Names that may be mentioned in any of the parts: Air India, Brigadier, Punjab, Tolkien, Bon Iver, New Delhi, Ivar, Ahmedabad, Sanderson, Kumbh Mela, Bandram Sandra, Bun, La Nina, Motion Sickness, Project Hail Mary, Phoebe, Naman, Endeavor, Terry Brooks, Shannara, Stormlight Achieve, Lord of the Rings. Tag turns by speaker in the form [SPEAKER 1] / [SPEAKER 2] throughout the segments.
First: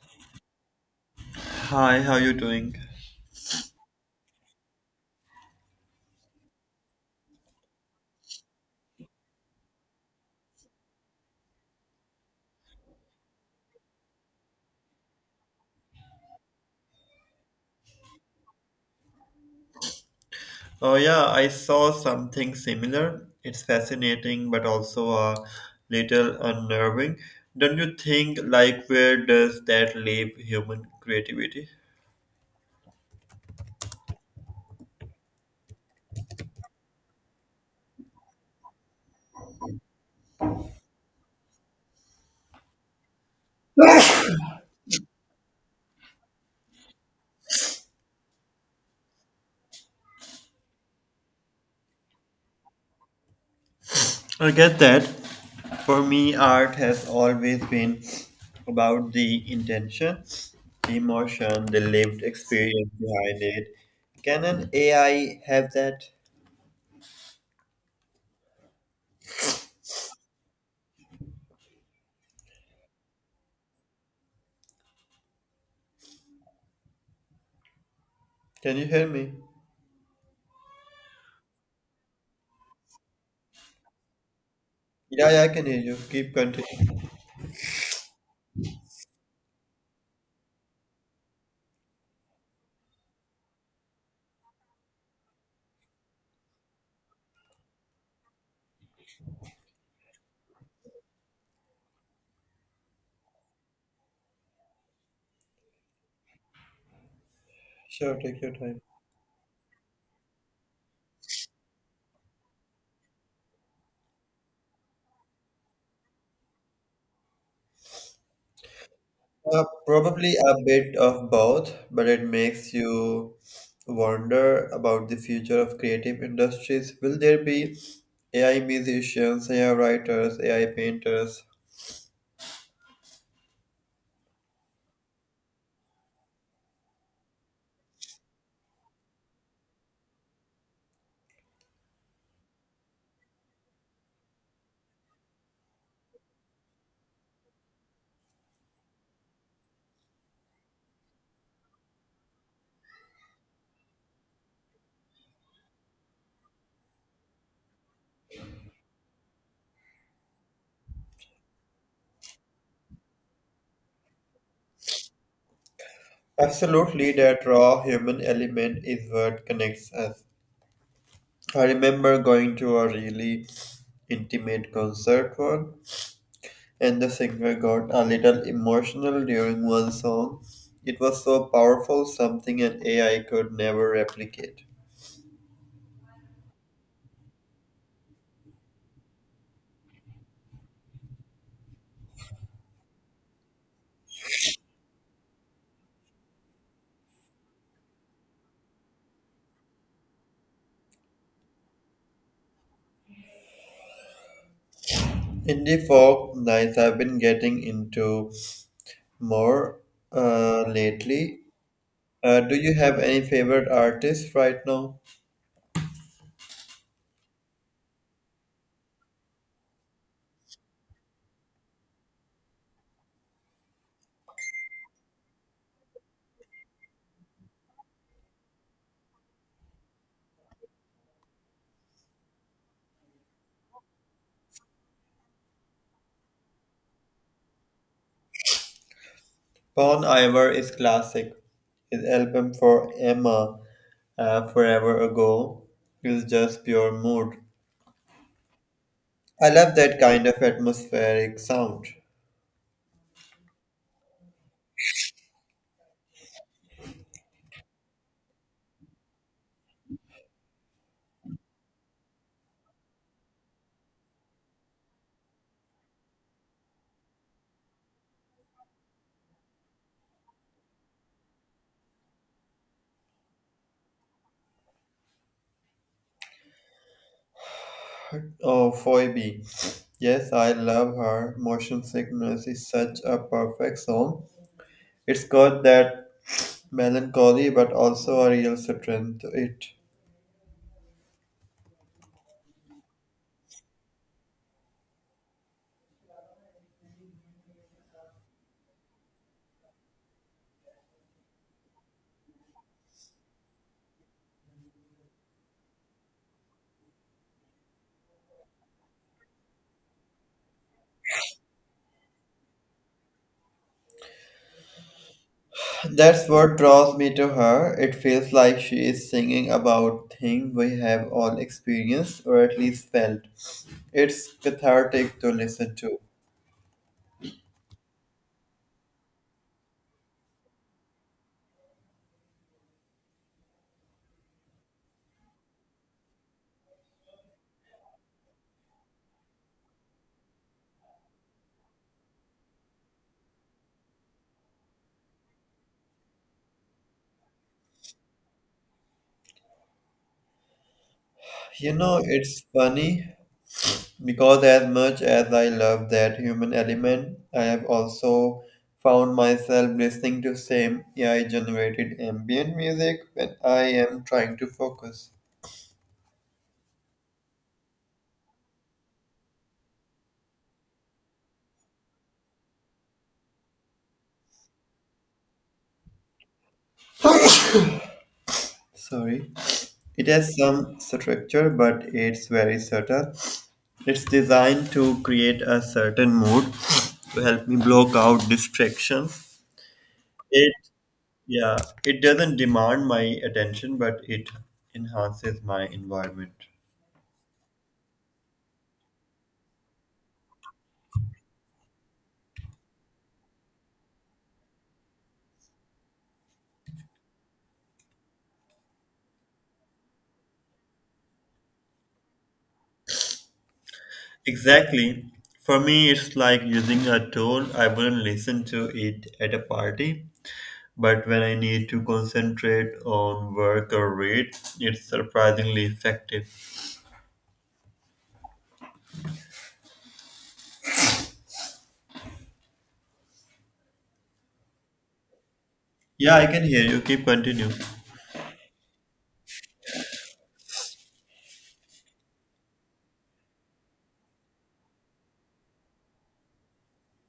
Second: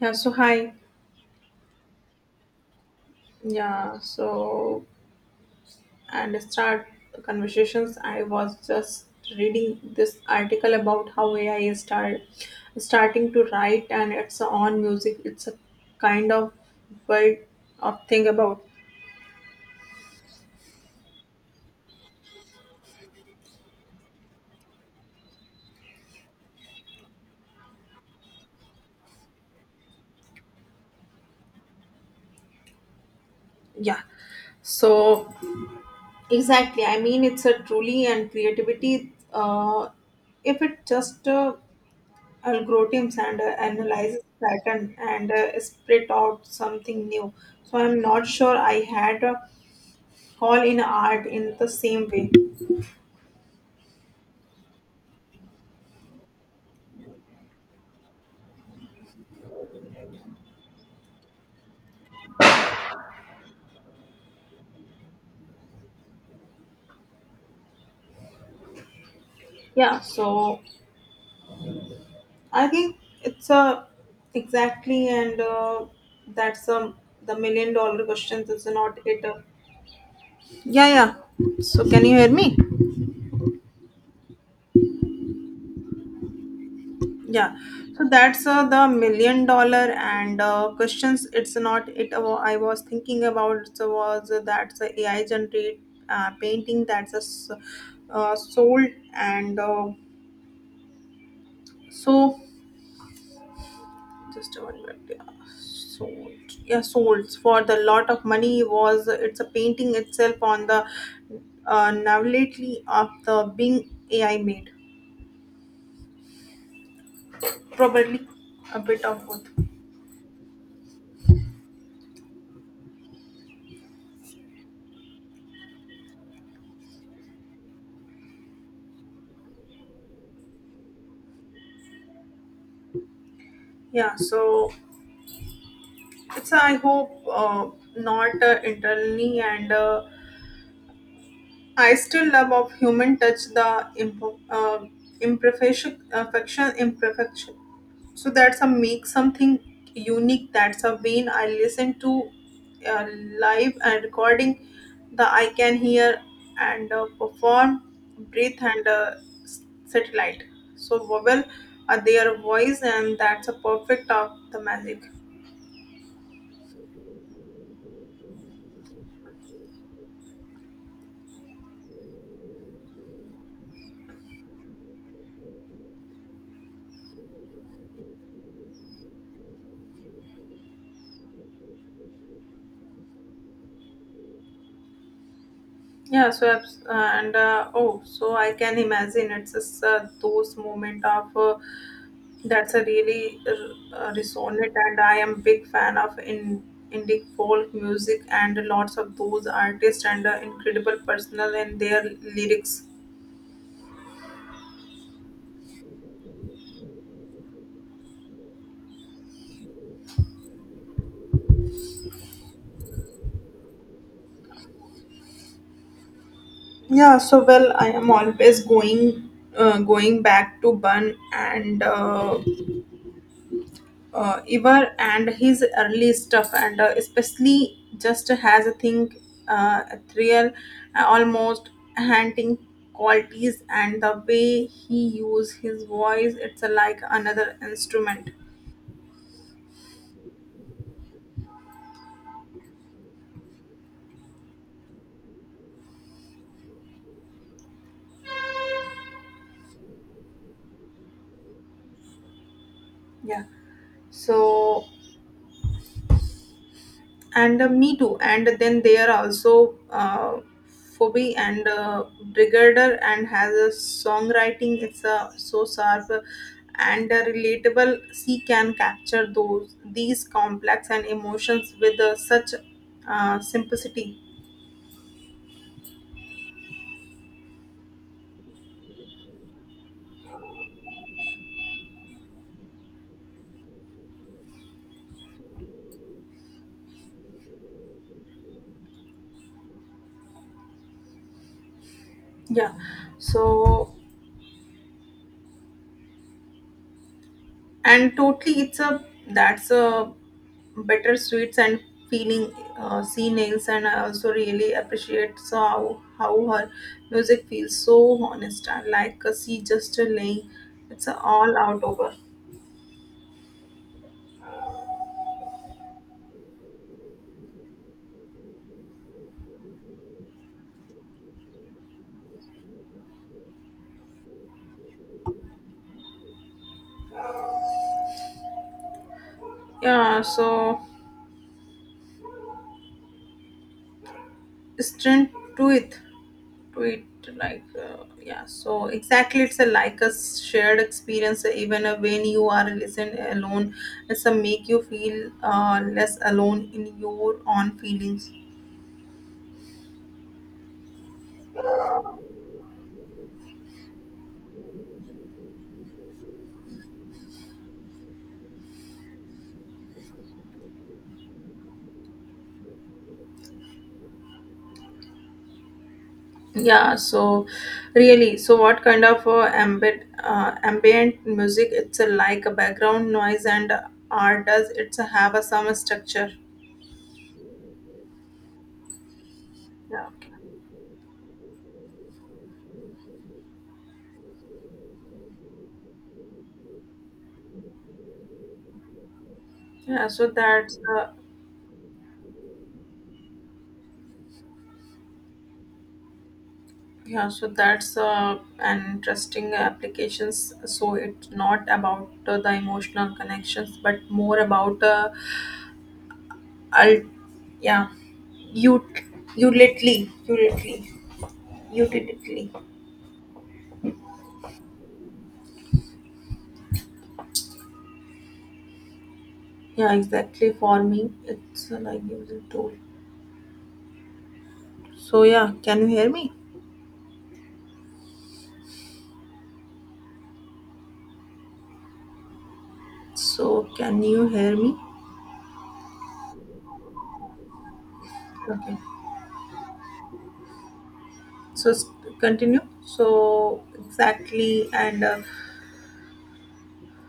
[SPEAKER 1] Hi.
[SPEAKER 2] Hi, how you doing?
[SPEAKER 1] Yeah, so and To start the conversations, I was just reading this article about how AI is starting to write and its own music. It's a kind of world of thing about
[SPEAKER 2] Oh yeah, I saw something similar. It's fascinating, but also a little unnerving. Don't you think? Like, where does that leave human creativity?
[SPEAKER 1] yeah. So exactly, I mean it's a truly and creativity. If it just algorithms and analyzes pattern and spit out something new. So I'm not sure I had. All in art in the same way.
[SPEAKER 2] I get that. For me, art has always been about the intention, the emotion, the lived experience behind it. Can an AI have that?
[SPEAKER 1] Yeah. So I think it's a exactly, and that's a the million dollar question, is
[SPEAKER 2] Can you
[SPEAKER 1] not
[SPEAKER 2] hear
[SPEAKER 1] it?
[SPEAKER 2] me?
[SPEAKER 1] Yeah, yeah. So can you hear me?
[SPEAKER 2] Yeah, yeah, I can hear you. Keep continuing.
[SPEAKER 1] Yeah, so that's the million dollar and questions, it's not it. I was thinking about, so was that's a AI generate painting, that's a sold and so just a 1 minute. Yeah, sold. Yeah, sold for the lot
[SPEAKER 2] Sure,
[SPEAKER 1] of
[SPEAKER 2] take your
[SPEAKER 1] money,
[SPEAKER 2] time.
[SPEAKER 1] was it's a painting itself on the novelty of the Bing AI made. Probably a bit of both.
[SPEAKER 2] Probably a bit of both, but it makes you wonder about the future of creative industries. Will there be AI musicians, AI writers, AI painters?
[SPEAKER 1] Yeah, so it's I hope not internally and I still love of human touch the uh, imperfection, affection, imperfection, so that's a make something unique. That's a vein I listen to uh, live and recording the I can hear and perform breathe and satellite, so vowel are their voice, and that's a perfect of the magic.
[SPEAKER 2] Absolutely, that raw human element is what connects us. I remember going to a really intimate concert one, and the singer got a little emotional during one song. It was so powerful, something an AI could never replicate.
[SPEAKER 1] Yeah, so abs- and oh, so I can imagine it's just, those moment of that's a really resonant, and I am big fan of indie folk music and lots of those artists and incredible personal in their lyrics.
[SPEAKER 2] Indie folk nights I've been getting into more lately. Do you have any favorite artists right now?
[SPEAKER 1] Yeah, so well, I am always going back to Bun and Ivar and his early stuff, and especially just has a thing, a thrill, almost haunting qualities, and the way he use his voice, it's like another instrument.
[SPEAKER 2] Bon Iver is classic. His album for Emma Forever Ago is just pure mood. I love that kind of atmospheric sound.
[SPEAKER 1] Yeah. So and me too, and then there are also. Phoebe and Brigadier and has a songwriting. It's so sharp and a relatable, C can capture those these complex and emotions with such simplicity.
[SPEAKER 2] Oh, Phoebe. Yes, I love her. Motion Sickness is such a perfect song. It's got that melancholy but also a real strength to it.
[SPEAKER 1] Yeah, so and totally it's a that's a better sweets and feeling sea nails, and I also really appreciate so how her music feels so honest, and like a sea just a laying it's a all out over.
[SPEAKER 2] That's what draws me to her. It feels like she is singing about things we have all experienced or at least felt. It's cathartic to listen to.
[SPEAKER 1] Yeah, so strength to it like yeah, so exactly it's a like a shared experience, even when you are listen alone. It's a make you feel less alone in your own feelings.
[SPEAKER 2] You know, it's funny because as much as I love that human element, I have also found myself listening to same AI generated ambient music when I am trying to focus.
[SPEAKER 1] Yeah, so really, so what kind of ambient music? It's a like a background noise, and art does it's a have a some structure?
[SPEAKER 2] Sorry.
[SPEAKER 1] Yeah,
[SPEAKER 2] It has
[SPEAKER 1] okay.
[SPEAKER 2] some structure, but it's very subtle. It's designed to create a certain mood to help me block out distractions.
[SPEAKER 1] yeah so
[SPEAKER 2] It
[SPEAKER 1] that's uh,
[SPEAKER 2] yeah, it doesn't demand my attention, but it enhances my environment.
[SPEAKER 1] Yeah, so that's an interesting applications. So it's not about the emotional connections, but more about I yeah, you utility, utility, utility.
[SPEAKER 2] Exactly. For me, it's like using a tool. I wouldn't listen to it at a
[SPEAKER 1] Yeah,
[SPEAKER 2] party,
[SPEAKER 1] exactly. For
[SPEAKER 2] but
[SPEAKER 1] me,
[SPEAKER 2] when I need
[SPEAKER 1] it's
[SPEAKER 2] to
[SPEAKER 1] like using tool.
[SPEAKER 2] concentrate on work or read, it's
[SPEAKER 1] So yeah,
[SPEAKER 2] surprisingly
[SPEAKER 1] can you hear
[SPEAKER 2] effective.
[SPEAKER 1] me? So can you hear me?
[SPEAKER 2] Yeah, I can hear you. Keep continue.
[SPEAKER 1] Okay. So continue. So exactly, and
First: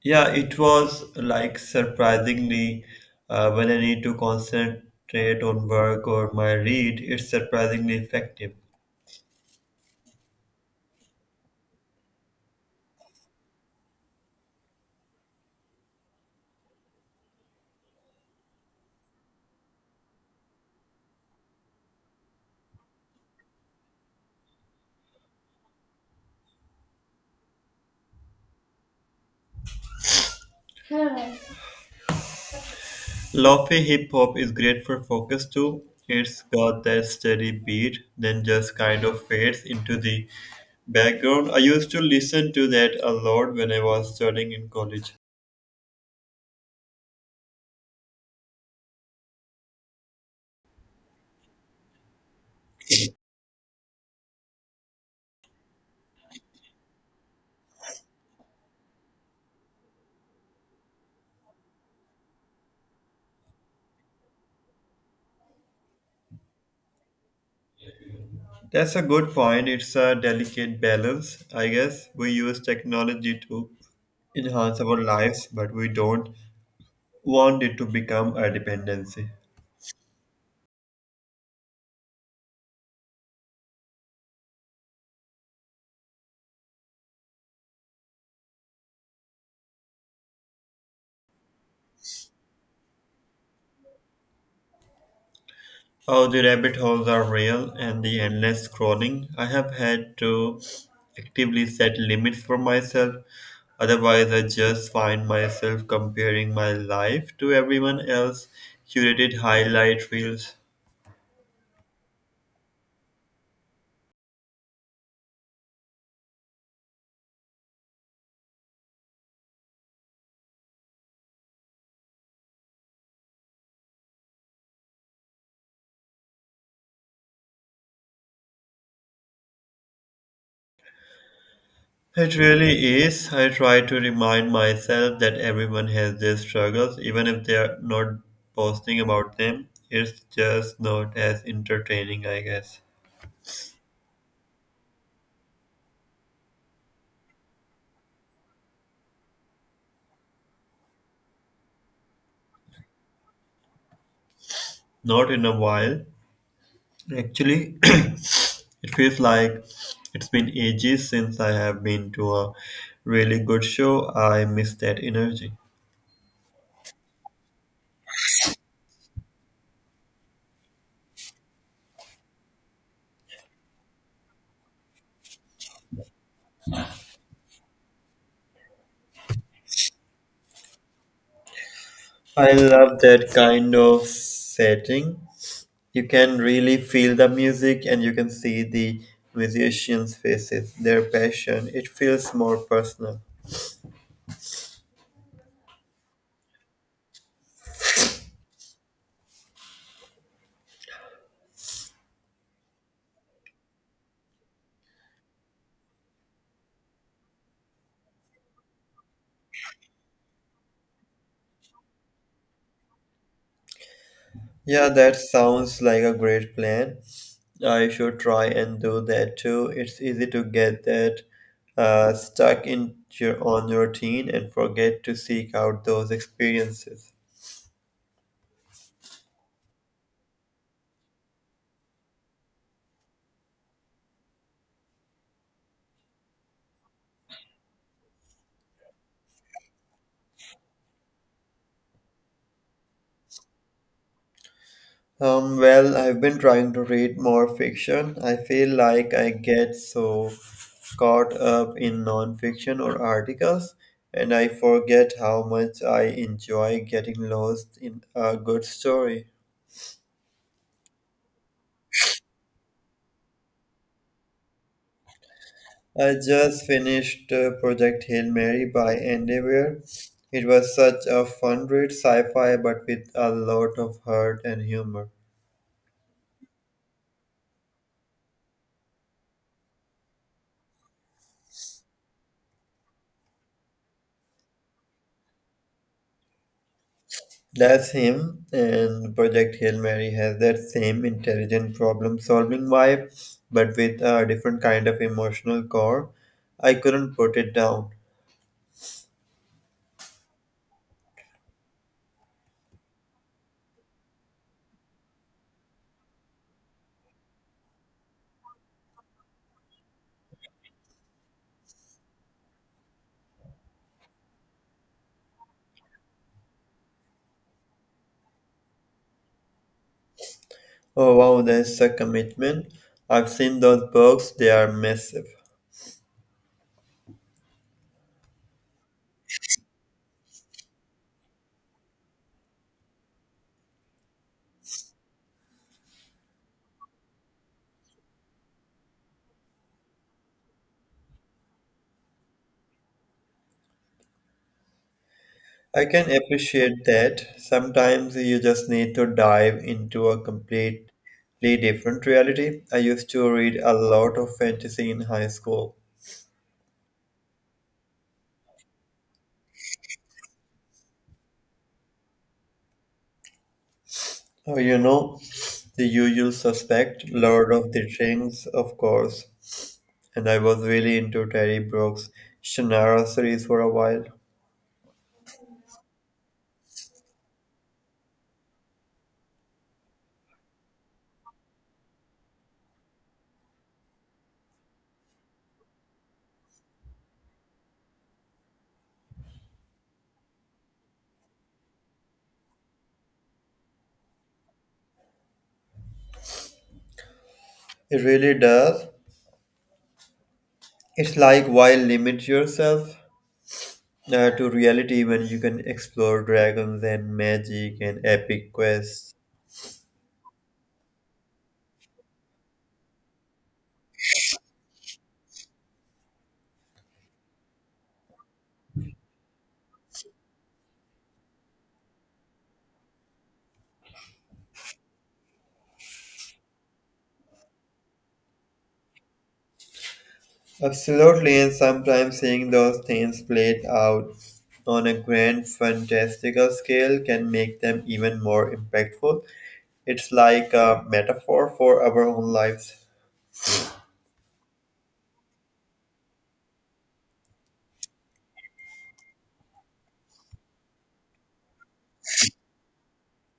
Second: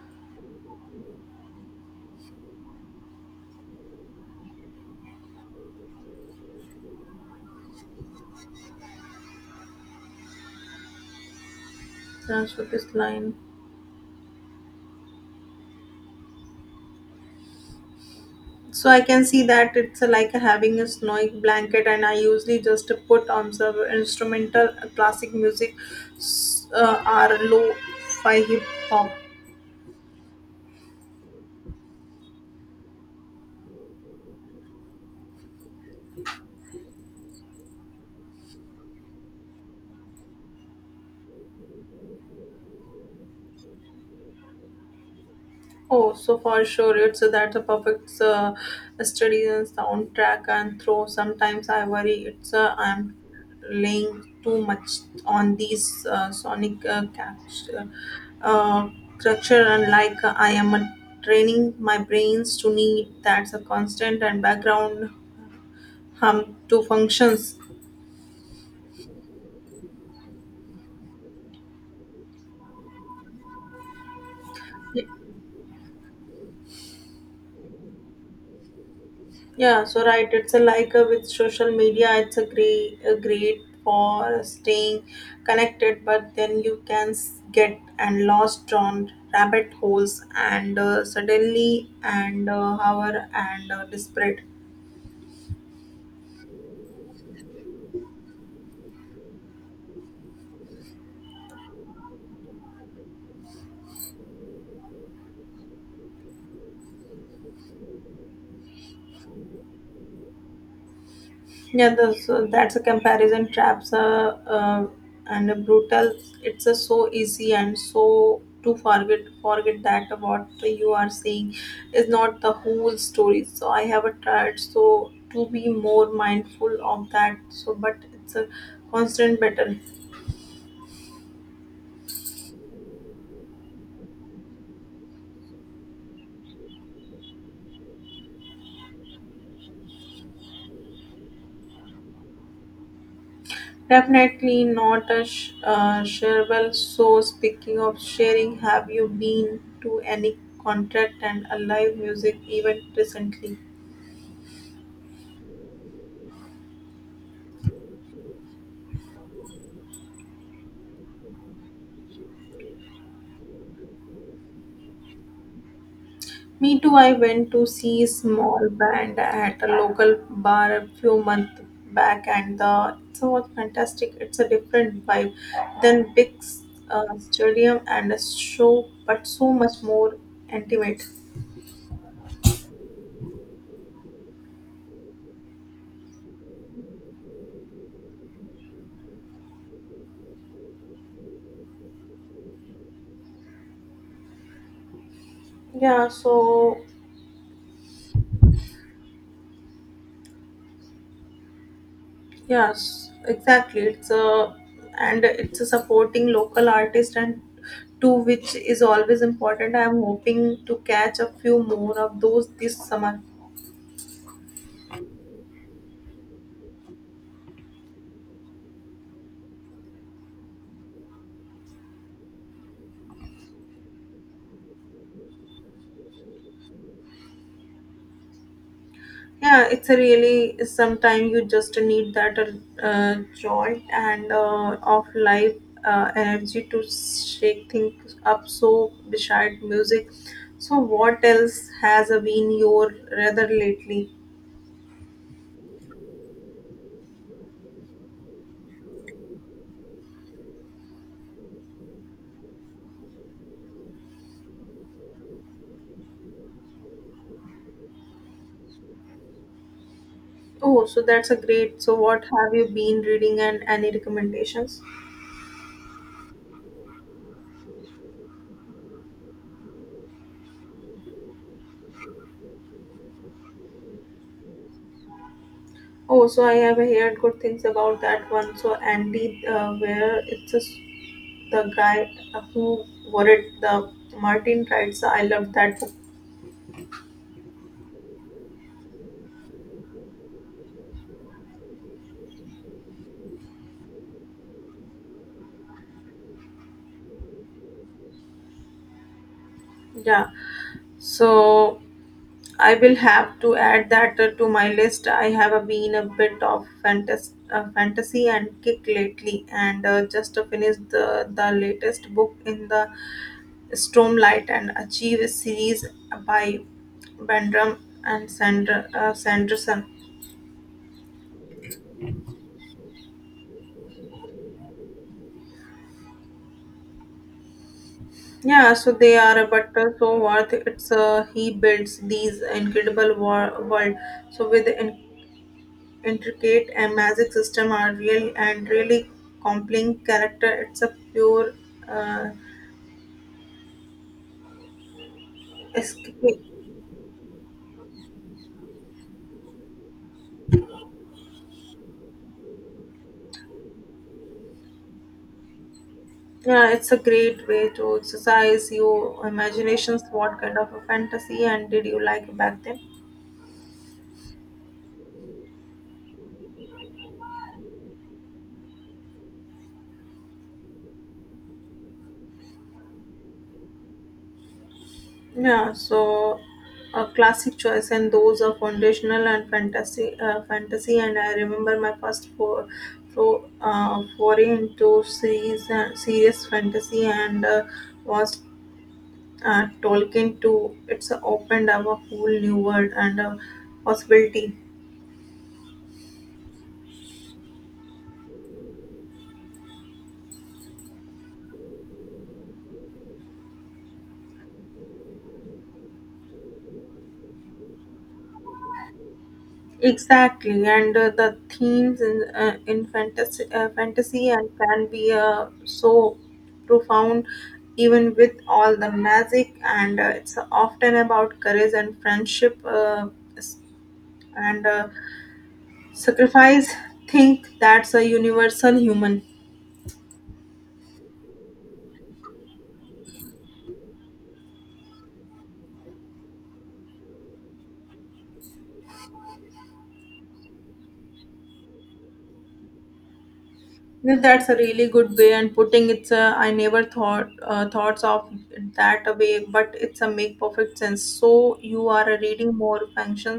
[SPEAKER 2] Yeah, it was like surprisingly when I need to concentrate on work or my read, it's surprisingly effective.
[SPEAKER 1] transfer this line. So I can see that it's like having a snowy blanket, and I usually just put on some instrumental classic music or low fi hip hop.
[SPEAKER 2] Huh. Lofi hip hop is great for focus too. It's got that steady beat, then just kind of fades into the background. I used to listen to that a lot when I was studying in college.
[SPEAKER 1] Oh, so for sure, it's that the perfect study and soundtrack and throw. Sometimes I worry it's I'm laying too much on these sonic uh, structure, and like I am training my brains to need that's a constant and background hum to functions.
[SPEAKER 2] That's a good point. It's a delicate balance, I guess. We use technology to enhance our lives, but we don't want it to become a dependency.
[SPEAKER 1] Yeah, so right, it's a like with social media, it's a great for staying connected, but then you can get and lost on rabbit holes and suddenly and hour and desperate.
[SPEAKER 2] Oh, the rabbit holes are real and the endless scrolling. I have had to actively set limits for myself. Otherwise, I just find myself comparing my life to everyone else curated highlight reels.
[SPEAKER 1] Yeah, that's a comparison traps, and a brutal. It's a so easy and so to forget that what you are saying is not the whole story. So I have a tried so to be more mindful of that. So, but it's a constant battle.
[SPEAKER 2] It really is. I try to remind myself that everyone has their struggles, even if they are not posting about them. It's just not as entertaining, I guess.
[SPEAKER 1] Definitely not a shareable. So speaking of sharing, have you been to any contract and a live music event recently?
[SPEAKER 2] Not in a while. Actually, it feels like it's been ages since I have been to a really good show. I miss that energy.
[SPEAKER 1] Me too, I went to see a small band at a local bar a few months back, and the it was fantastic. It's a different vibe than big stadium and a show, but so much more intimate.
[SPEAKER 2] I love that kind of setting. You can really feel the music and you can see the musicians' faces, their passion. It feels more personal.
[SPEAKER 1] Yeah, so yes, exactly. It's a and it's a supporting local artist and too, which is always important. I'm hoping to catch a few more of those this summer.
[SPEAKER 2] Yeah, that sounds like a great plan. I should try and do that too. It's easy to get that stuck in your routine and forget to seek out those experiences.
[SPEAKER 1] Yeah, it's a really. Sometimes you just need that jolt and of life energy to shake things up. So beside music, so what else has been your rather lately?
[SPEAKER 2] Well, I've been trying to read more fiction. I feel like I get so caught up in nonfiction or articles, and I forget how much I enjoy getting lost in a good story.
[SPEAKER 1] Oh, so that's a great. So what have you been reading, and any recommendations?
[SPEAKER 2] I just finished Project Hail Mary by Endeavor. It was such a fun read, sci-fi, but with a lot of heart and humor.
[SPEAKER 1] Oh, so I have heard good things about that one. So Andy, where it's just the guy who wrote the Martin writes, I love that book.
[SPEAKER 2] That's him, and Project Hail Mary has that same intelligent problem-solving vibe, but with a different kind of emotional core. I couldn't put it down.
[SPEAKER 1] Yeah. So I will have to add that to my list. I have been a bit of fantasy and kick lately, and just finished the latest book in the Stormlight and Achieve series by Bandram and Sanderson.
[SPEAKER 2] Oh wow, that's a commitment. I've seen those books; they are massive.
[SPEAKER 1] Yeah, so they are, but so worth it's he builds these incredible world. So with intricate and magic system are real and really compelling character. It's a pure uh,
[SPEAKER 2] I can
[SPEAKER 1] escape.
[SPEAKER 2] appreciate that. Sometimes you just need to dive into a completely different reality. I used to read a lot of fantasy in high school.
[SPEAKER 1] Yeah, it's a great way to exercise your imaginations. What kind of a fantasy and did you like back then?
[SPEAKER 2] Oh, you know, the usual suspect, Lord of the Rings, of course. And I was really into Terry Brooks' Shannara series for a while.
[SPEAKER 1] Yeah, so a classic choice, and those are foundational and fantasy. And I remember my first foray into serious fantasy, and was Tolkien too. It's opened up a whole new world and a possibility.
[SPEAKER 2] It really does. It's like why limit yourself to reality when you can explore dragons and magic and epic quests?
[SPEAKER 1] Exactly, and the themes in fantasy, and can be so profound, even with all the magic. And it's often about courage and friendship, s- and sacrifice. Think that's a universal human.
[SPEAKER 2] Absolutely, and sometimes seeing those things played out on a grand, fantastical scale can make them even more impactful. It's like a metaphor for our own lives.
[SPEAKER 1] Well, that's a really good way and putting it's a, I never thought thoughts of it that way, but it's a make perfect sense. So you are reading more functions